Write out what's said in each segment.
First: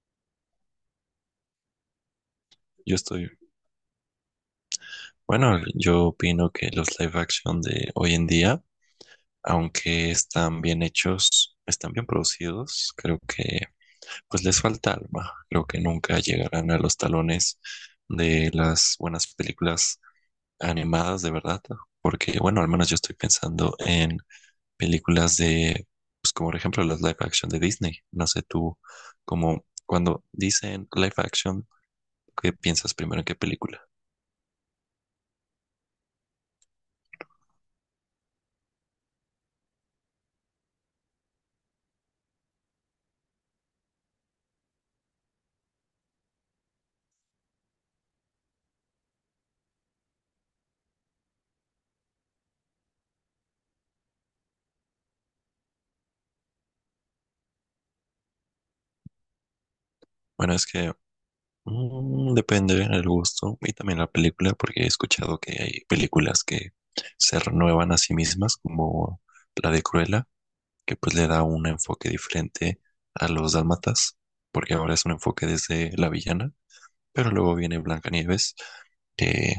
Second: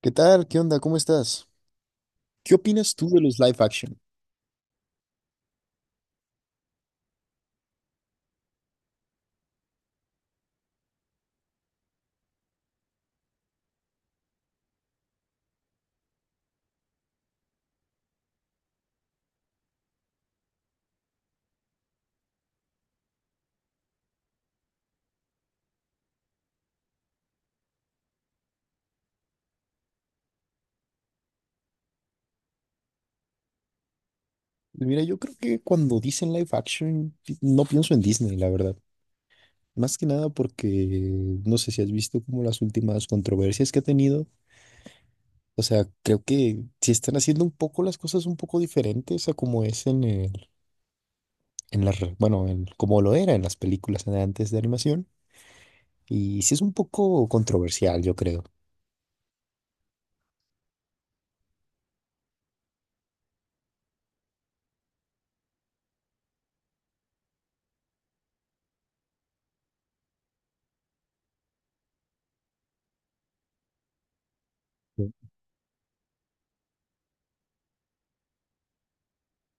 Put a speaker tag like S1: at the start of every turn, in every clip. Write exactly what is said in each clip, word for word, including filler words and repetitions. S1: ¿Qué tal? ¿Qué onda? ¿Cómo estás? ¿Qué opinas
S2: Yo
S1: tú de
S2: estoy,
S1: los live action?
S2: bueno, yo opino que los live action de hoy en día, aunque están bien hechos, están bien producidos, creo que pues les falta alma. Creo que nunca llegarán a los talones de las buenas películas animadas de verdad, porque bueno, al menos yo estoy pensando en películas de, pues como por ejemplo las live action de Disney. No sé tú, como cuando dicen live action, ¿qué piensas primero en qué película?
S1: Mira, yo creo que cuando dicen live action, pi- no pienso en Disney, la verdad. Más que nada porque no sé si has visto como las últimas controversias que ha tenido. O sea, creo que si están haciendo un poco las cosas un poco diferentes a como es en el, en las, re- bueno, en, como lo era en las películas de antes de animación. Y sí es un poco controversial, yo creo.
S2: Bueno, es que mm, depende del gusto y también la película, porque he escuchado que hay películas que se renuevan a sí mismas, como la de Cruella, que pues le da un enfoque diferente a los dálmatas, porque ahora es un
S1: Sí.
S2: enfoque desde la villana, pero luego viene Blancanieves, que,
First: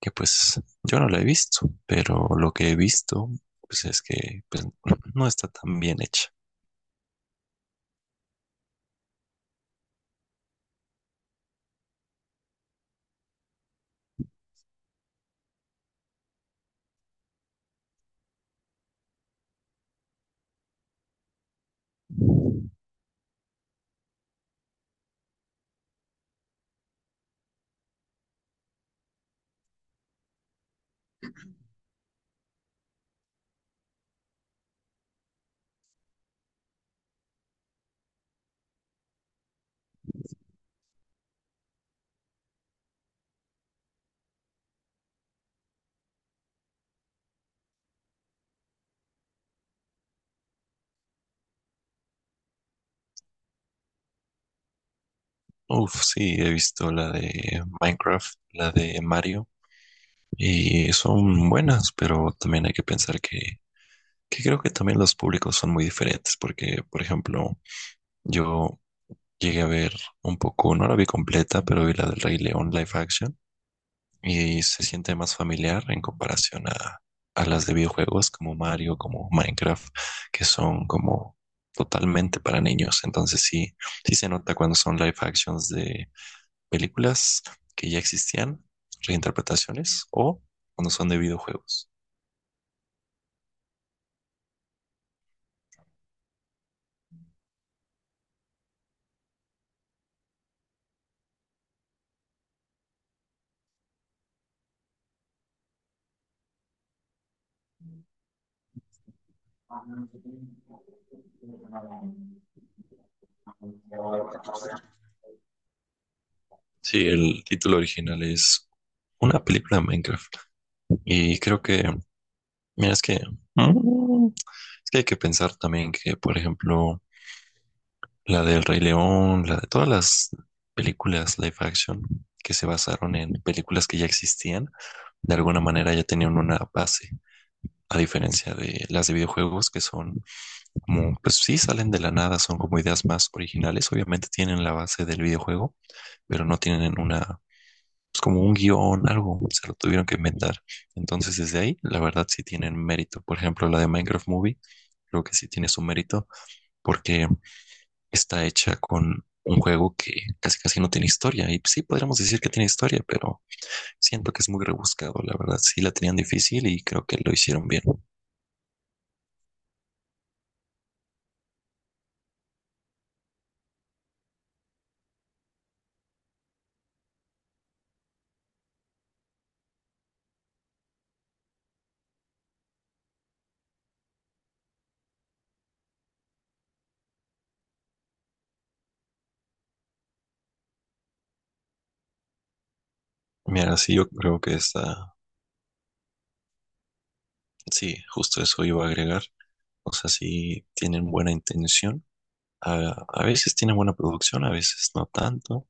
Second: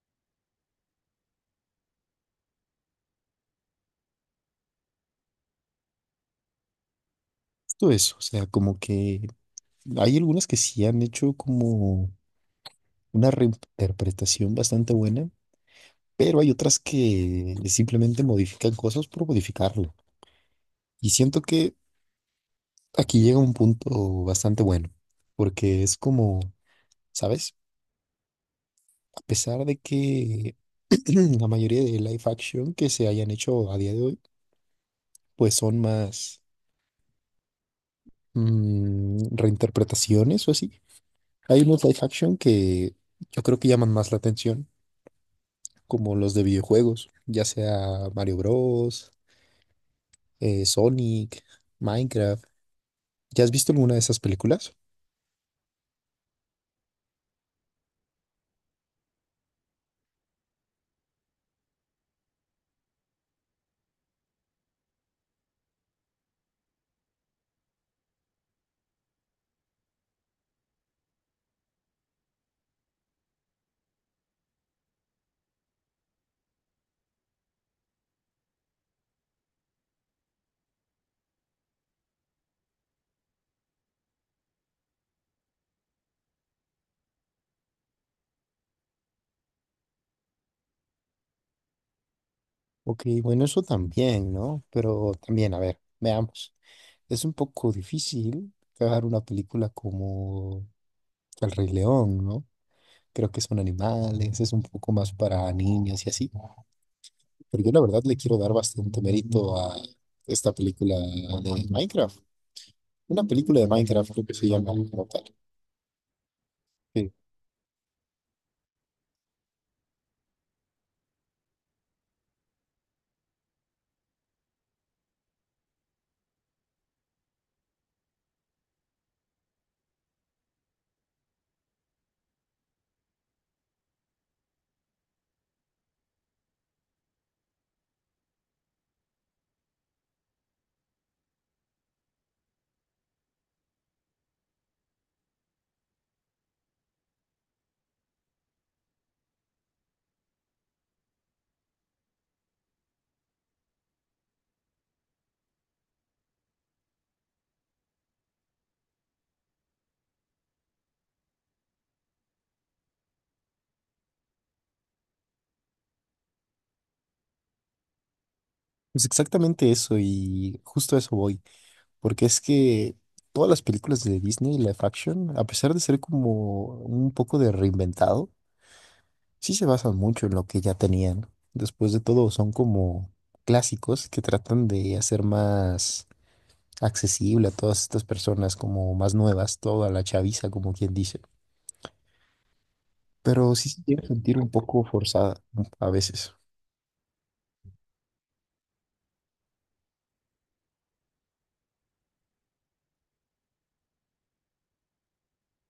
S2: que pues yo no la he visto, pero lo que he visto pues es que pues, no está tan bien hecha.
S1: Todo eso, o sea, como que hay algunas que sí han hecho como una reinterpretación bastante buena, pero hay otras que simplemente modifican cosas por modificarlo. Y siento que aquí llega un punto bastante bueno, porque es como, ¿sabes? A pesar de que la mayoría de live action que se hayan hecho a día de hoy, pues son más mm, reinterpretaciones o así. Hay unos live action que yo creo que llaman más la atención, como los de videojuegos, ya sea Mario Bros eh, Sonic, Minecraft. ¿Ya has visto alguna de esas películas?
S2: Uf, sí, he visto la de Minecraft, la de Mario, y son buenas, pero también hay que pensar que, que creo que también los públicos son muy diferentes, porque, por ejemplo, yo llegué a ver un poco, no la vi completa, pero vi la del Rey León live action, y se siente más familiar en comparación a, a las de videojuegos como Mario, como Minecraft, que son como totalmente para niños, entonces sí, sí se nota cuando son live actions de películas que ya existían, reinterpretaciones o cuando son de videojuegos.
S1: Ok, bueno, eso también, ¿no? Pero también, a ver, veamos. Es un poco difícil crear una película como El Rey León, ¿no? Creo que son animales, es un poco más para niños y así. Pero yo la verdad le quiero dar bastante mérito a esta película de Minecraft. Una película de Minecraft creo que se llama como tal.
S2: Sí,
S1: Sí.
S2: el título original es una película de Minecraft y creo que, mira, es que, mm, es que hay que pensar también que, por ejemplo, la del Rey León, la de todas las películas live action que se basaron en películas que ya existían, de alguna manera ya tenían una base, a diferencia de las de videojuegos que son como, pues sí, salen de la nada, son como ideas más originales. Obviamente tienen la base del videojuego, pero no tienen una, pues como un guión, algo, se lo tuvieron que inventar. Entonces, desde ahí, la verdad sí tienen mérito. Por ejemplo, la de Minecraft Movie, creo que sí tiene su mérito porque está hecha con un juego que casi casi no tiene historia. Y pues, sí, podríamos decir que tiene historia, pero siento que es muy rebuscado, la verdad. Sí la tenían difícil y creo que lo hicieron bien.
S1: Pues exactamente eso y justo a eso voy. Porque es que todas las películas de Disney, live action, a pesar de ser como un poco de reinventado, sí se basan mucho en lo que ya tenían. Después de todo, son como clásicos que tratan de hacer más accesible a todas estas personas, como más nuevas, toda la chaviza, como quien dice. Pero sí
S2: Mira,
S1: se
S2: sí,
S1: llega
S2: yo
S1: sentir
S2: creo
S1: un
S2: que
S1: poco
S2: está...
S1: forzada mm, a veces.
S2: Sí, justo eso iba a agregar. O sea, si tienen buena intención. A, a veces tienen buena producción, a veces no tanto,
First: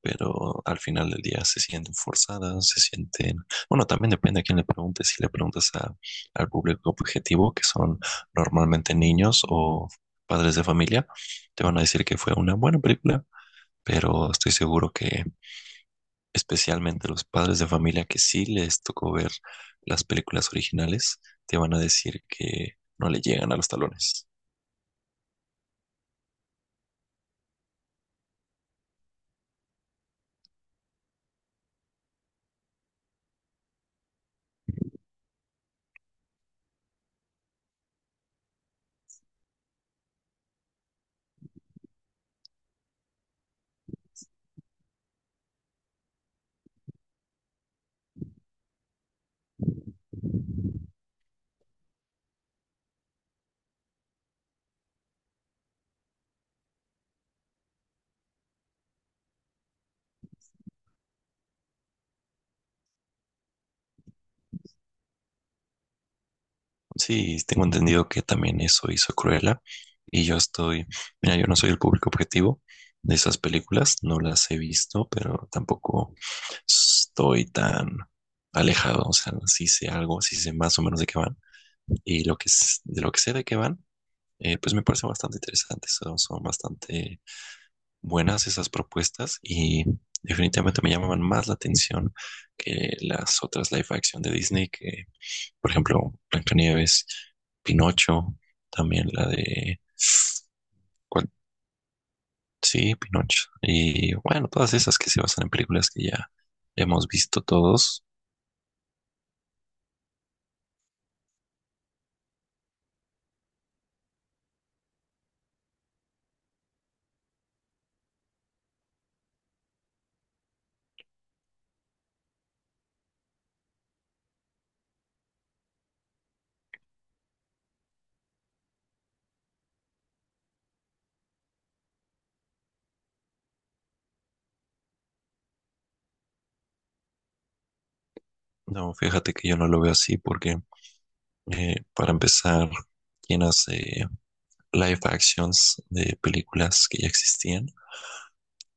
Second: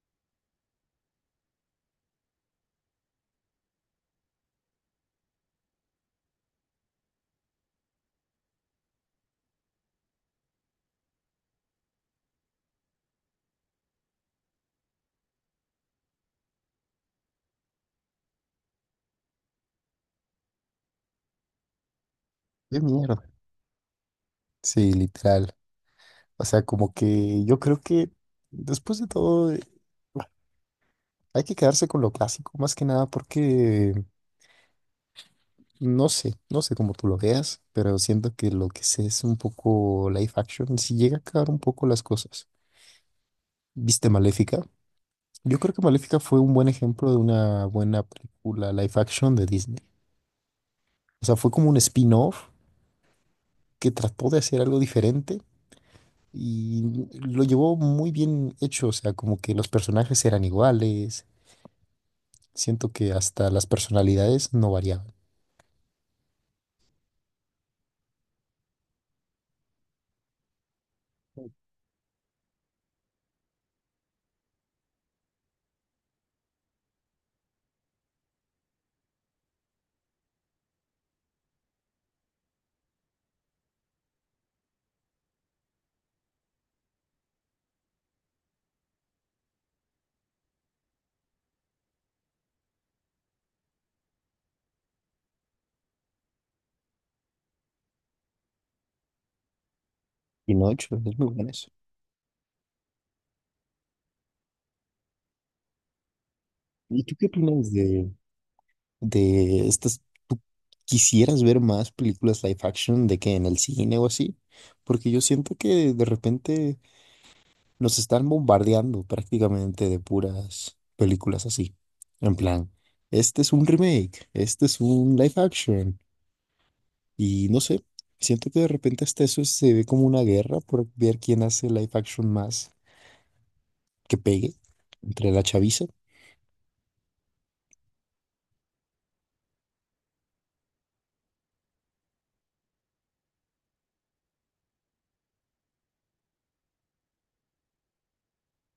S2: pero al final del día se sienten forzadas, se sienten... Bueno, también depende a quién le preguntes. Si le preguntas a- al público objetivo, que son normalmente niños o padres de familia, te van a decir que fue una buena película, pero estoy seguro que especialmente los padres de familia que sí les tocó ver las películas originales, te van a decir que
S1: ¡Qué
S2: no le
S1: mierda!
S2: llegan a los talones.
S1: Sí, literal. O sea, como que yo creo que después de todo. Hay que quedarse con lo clásico, más que nada porque no sé, no sé cómo tú lo veas, pero siento que lo que sé es un poco live action, si llega a cagar un poco las cosas. ¿Viste Maléfica? Yo creo que Maléfica fue un buen ejemplo de una buena película live action de Disney. O sea, fue como un spin-off que trató de hacer algo diferente y lo llevó muy bien hecho, o sea, como que los personajes eran iguales, siento que hasta las personalidades no variaban.
S2: Sí, tengo entendido que también eso hizo Cruella. Y yo estoy, mira, yo no soy el público objetivo de esas películas, no las he visto, pero tampoco estoy tan alejado. O sea, sí sé algo, sí sé más o menos de qué van. Y lo que, s- de lo que sé de qué van, eh, pues me parece bastante interesante. Son, son bastante buenas esas propuestas y definitivamente me llamaban más la atención que las otras live action de Disney que por ejemplo, Blancanieves, Pinocho, también la de...
S1: Y no, de hecho, es muy
S2: ¿Cuál?
S1: bueno eso.
S2: Sí, Pinocho. Y bueno, todas esas que se basan en películas que ya
S1: ¿Y
S2: hemos
S1: tú qué
S2: visto
S1: opinas
S2: todos.
S1: de, de estas? ¿Tú quisieras ver más películas live action de que en el cine o así? Porque yo siento que de repente nos están bombardeando prácticamente de puras películas así. En plan, este es un remake, este es un live action. Y no sé, siento que de repente hasta eso se ve como una guerra por ver quién hace live action más que pegue entre la chaviza.
S2: No, fíjate que yo no lo veo así porque, eh, para empezar, quien hace live actions de películas que ya existían,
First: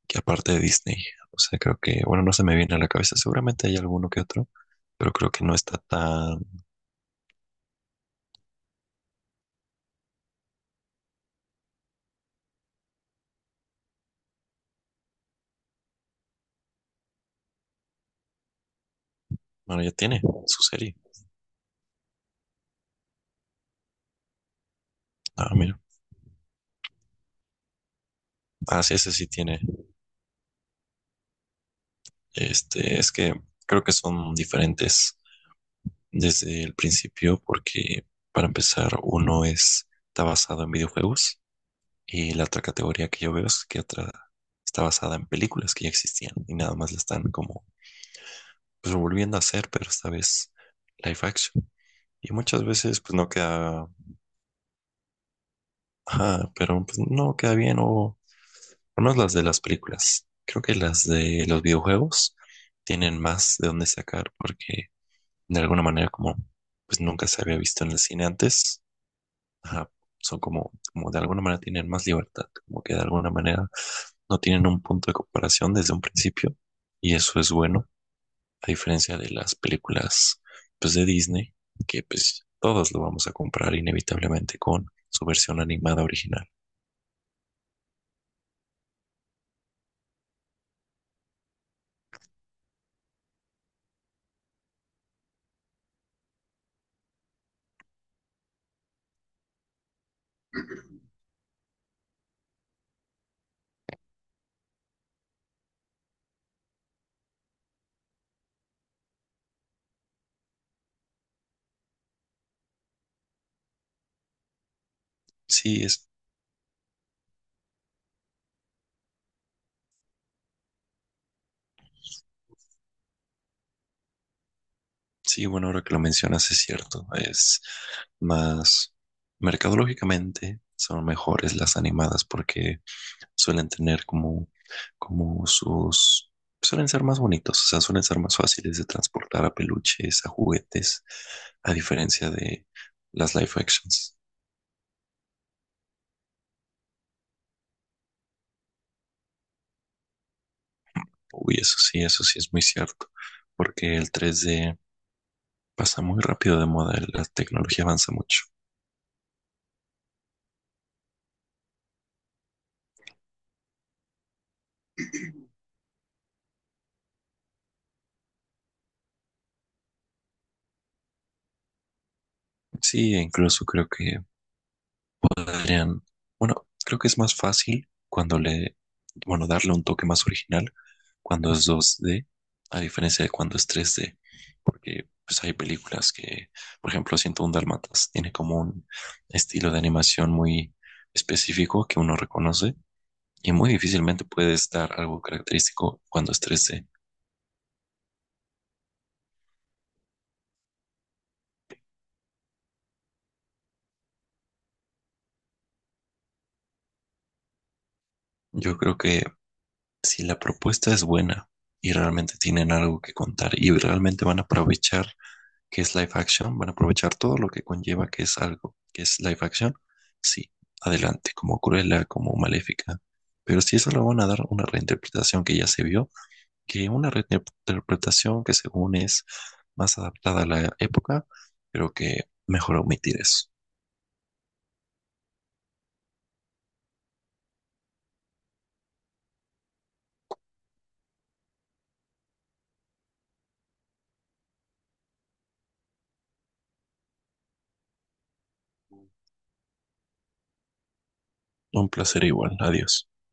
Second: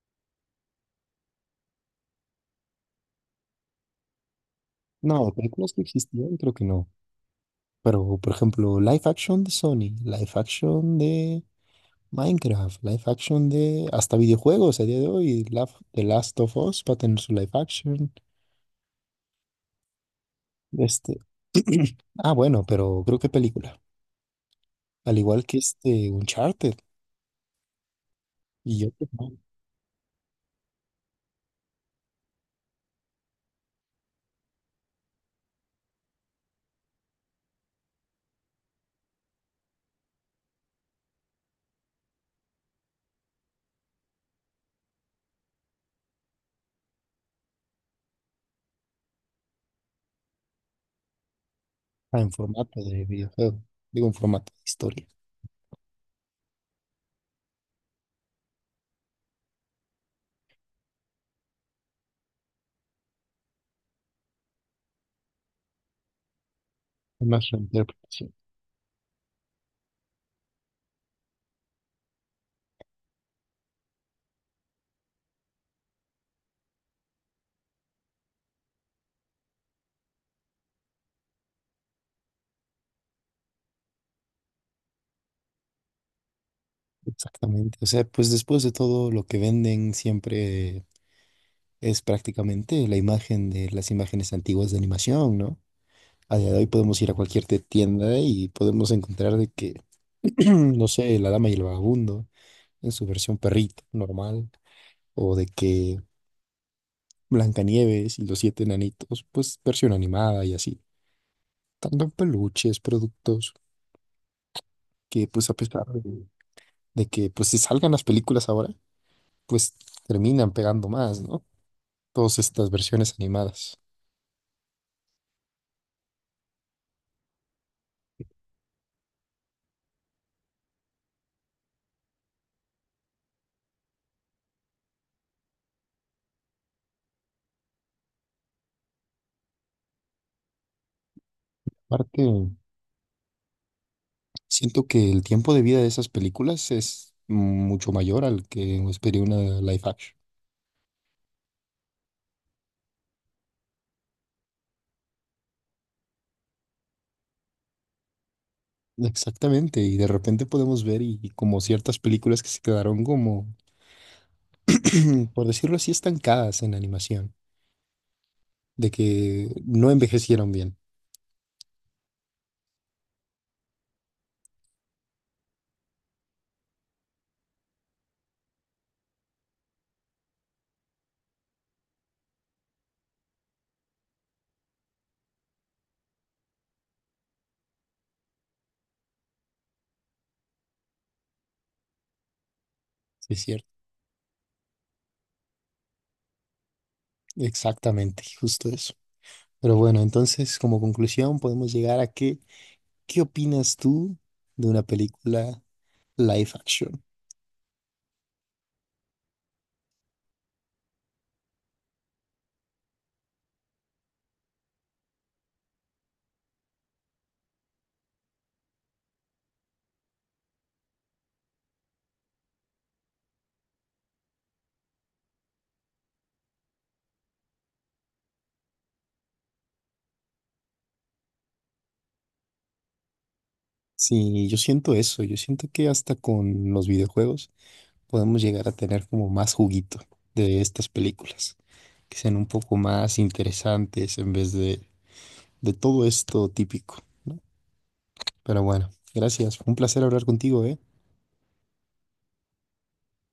S2: que aparte de Disney. O sea, creo que, bueno, no se me viene a la cabeza. Seguramente hay alguno que otro, pero
S1: No,
S2: creo que no
S1: películas
S2: está
S1: que existían,
S2: tan...
S1: creo que no. Pero, por ejemplo, live action de Sony, live action de Minecraft, live action de hasta videojuegos a día de hoy, la- The Last of Us va a tener su live action.
S2: Bueno, ya tiene su serie.
S1: Este, ah, bueno, pero creo que película. Al igual
S2: Ah,
S1: que
S2: mira.
S1: este Uncharted y
S2: Ah,
S1: yo
S2: sí, ese sí tiene. Este, es que creo que son diferentes desde el principio porque para empezar uno es, está basado en videojuegos y la otra categoría que yo veo es que otra está basada en películas que ya existían y nada más la están como pues, volviendo a hacer, pero esta vez live action.
S1: en
S2: Y muchas
S1: formato
S2: veces
S1: de
S2: pues no
S1: videojuego,
S2: queda,
S1: digo en formato de historia,
S2: ajá, pero pues, no queda bien o, o no es las de las películas. Creo que las de los videojuegos tienen más de dónde sacar porque de alguna manera como pues nunca
S1: es
S2: se
S1: más
S2: había visto en el cine
S1: reinterpretación.
S2: antes. Ajá, son como, como de alguna manera tienen más libertad, como que de alguna manera no tienen un punto de comparación desde un principio y eso es bueno, a diferencia de las películas pues de Disney, que pues todos lo vamos a comprar inevitablemente con su versión animada original.
S1: Exactamente. O sea, pues después de todo lo que venden siempre es prácticamente la imagen de las imágenes antiguas de animación, ¿no? A día de hoy podemos ir a cualquier te- tienda y podemos encontrar de que, no sé, La Dama y el Vagabundo en su versión perrito normal, o de que Blancanieves y los siete enanitos, pues versión animada y así. Tanto en peluches, productos que pues a
S2: Sí,
S1: pesar
S2: es,
S1: de, de que pues se salgan las películas ahora, pues terminan pegando más, ¿no? Todas estas versiones animadas.
S2: sí, bueno, ahora que lo mencionas es cierto, es más mercadológicamente son mejores las animadas porque suelen tener como, como sus, suelen ser más bonitos, o sea, suelen ser más fáciles de transportar a peluches, a juguetes, a
S1: Aparte,
S2: diferencia de las live actions.
S1: siento que el tiempo de vida de esas películas es mucho mayor al que sería una live action.
S2: Uy, eso sí, eso sí es muy cierto, porque el tres D pasa muy rápido de moda, la tecnología avanza mucho.
S1: Exactamente, y de repente podemos ver y, y como ciertas películas que se quedaron como, por decirlo así, estancadas en animación, de que no envejecieron bien.
S2: Sí, e incluso creo que podrían, bueno, creo que es más fácil cuando le, bueno, darle un toque más original cuando es dos d a diferencia de cuando es tres d porque pues hay películas que, por ejemplo, ciento uno Dálmatas tiene como un estilo de animación muy específico que uno reconoce
S1: Sí, es
S2: y
S1: cierto.
S2: muy difícilmente puedes dar algo característico cuando es tres d.
S1: Exactamente, justo eso. Pero bueno, entonces como conclusión podemos llegar a que, ¿qué opinas tú de una película live action?
S2: Yo creo que si la propuesta es buena y realmente tienen algo que contar y realmente van a aprovechar que es live action, van a aprovechar todo lo que conlleva que es algo que es live action. Sí, adelante, como Cruella, como Maléfica. Pero si eso lo van a dar una reinterpretación que ya se vio, que una reinterpretación que según es más adaptada a la época, pero que mejor omitir eso.
S1: Sí, yo siento eso, yo siento que hasta con los videojuegos podemos llegar a tener como más juguito de estas películas. Que sean un poco más interesantes en vez de, de todo esto típico. Pero bueno, gracias. Fue un placer hablar contigo, ¿eh?
S2: Un placer igual, adiós.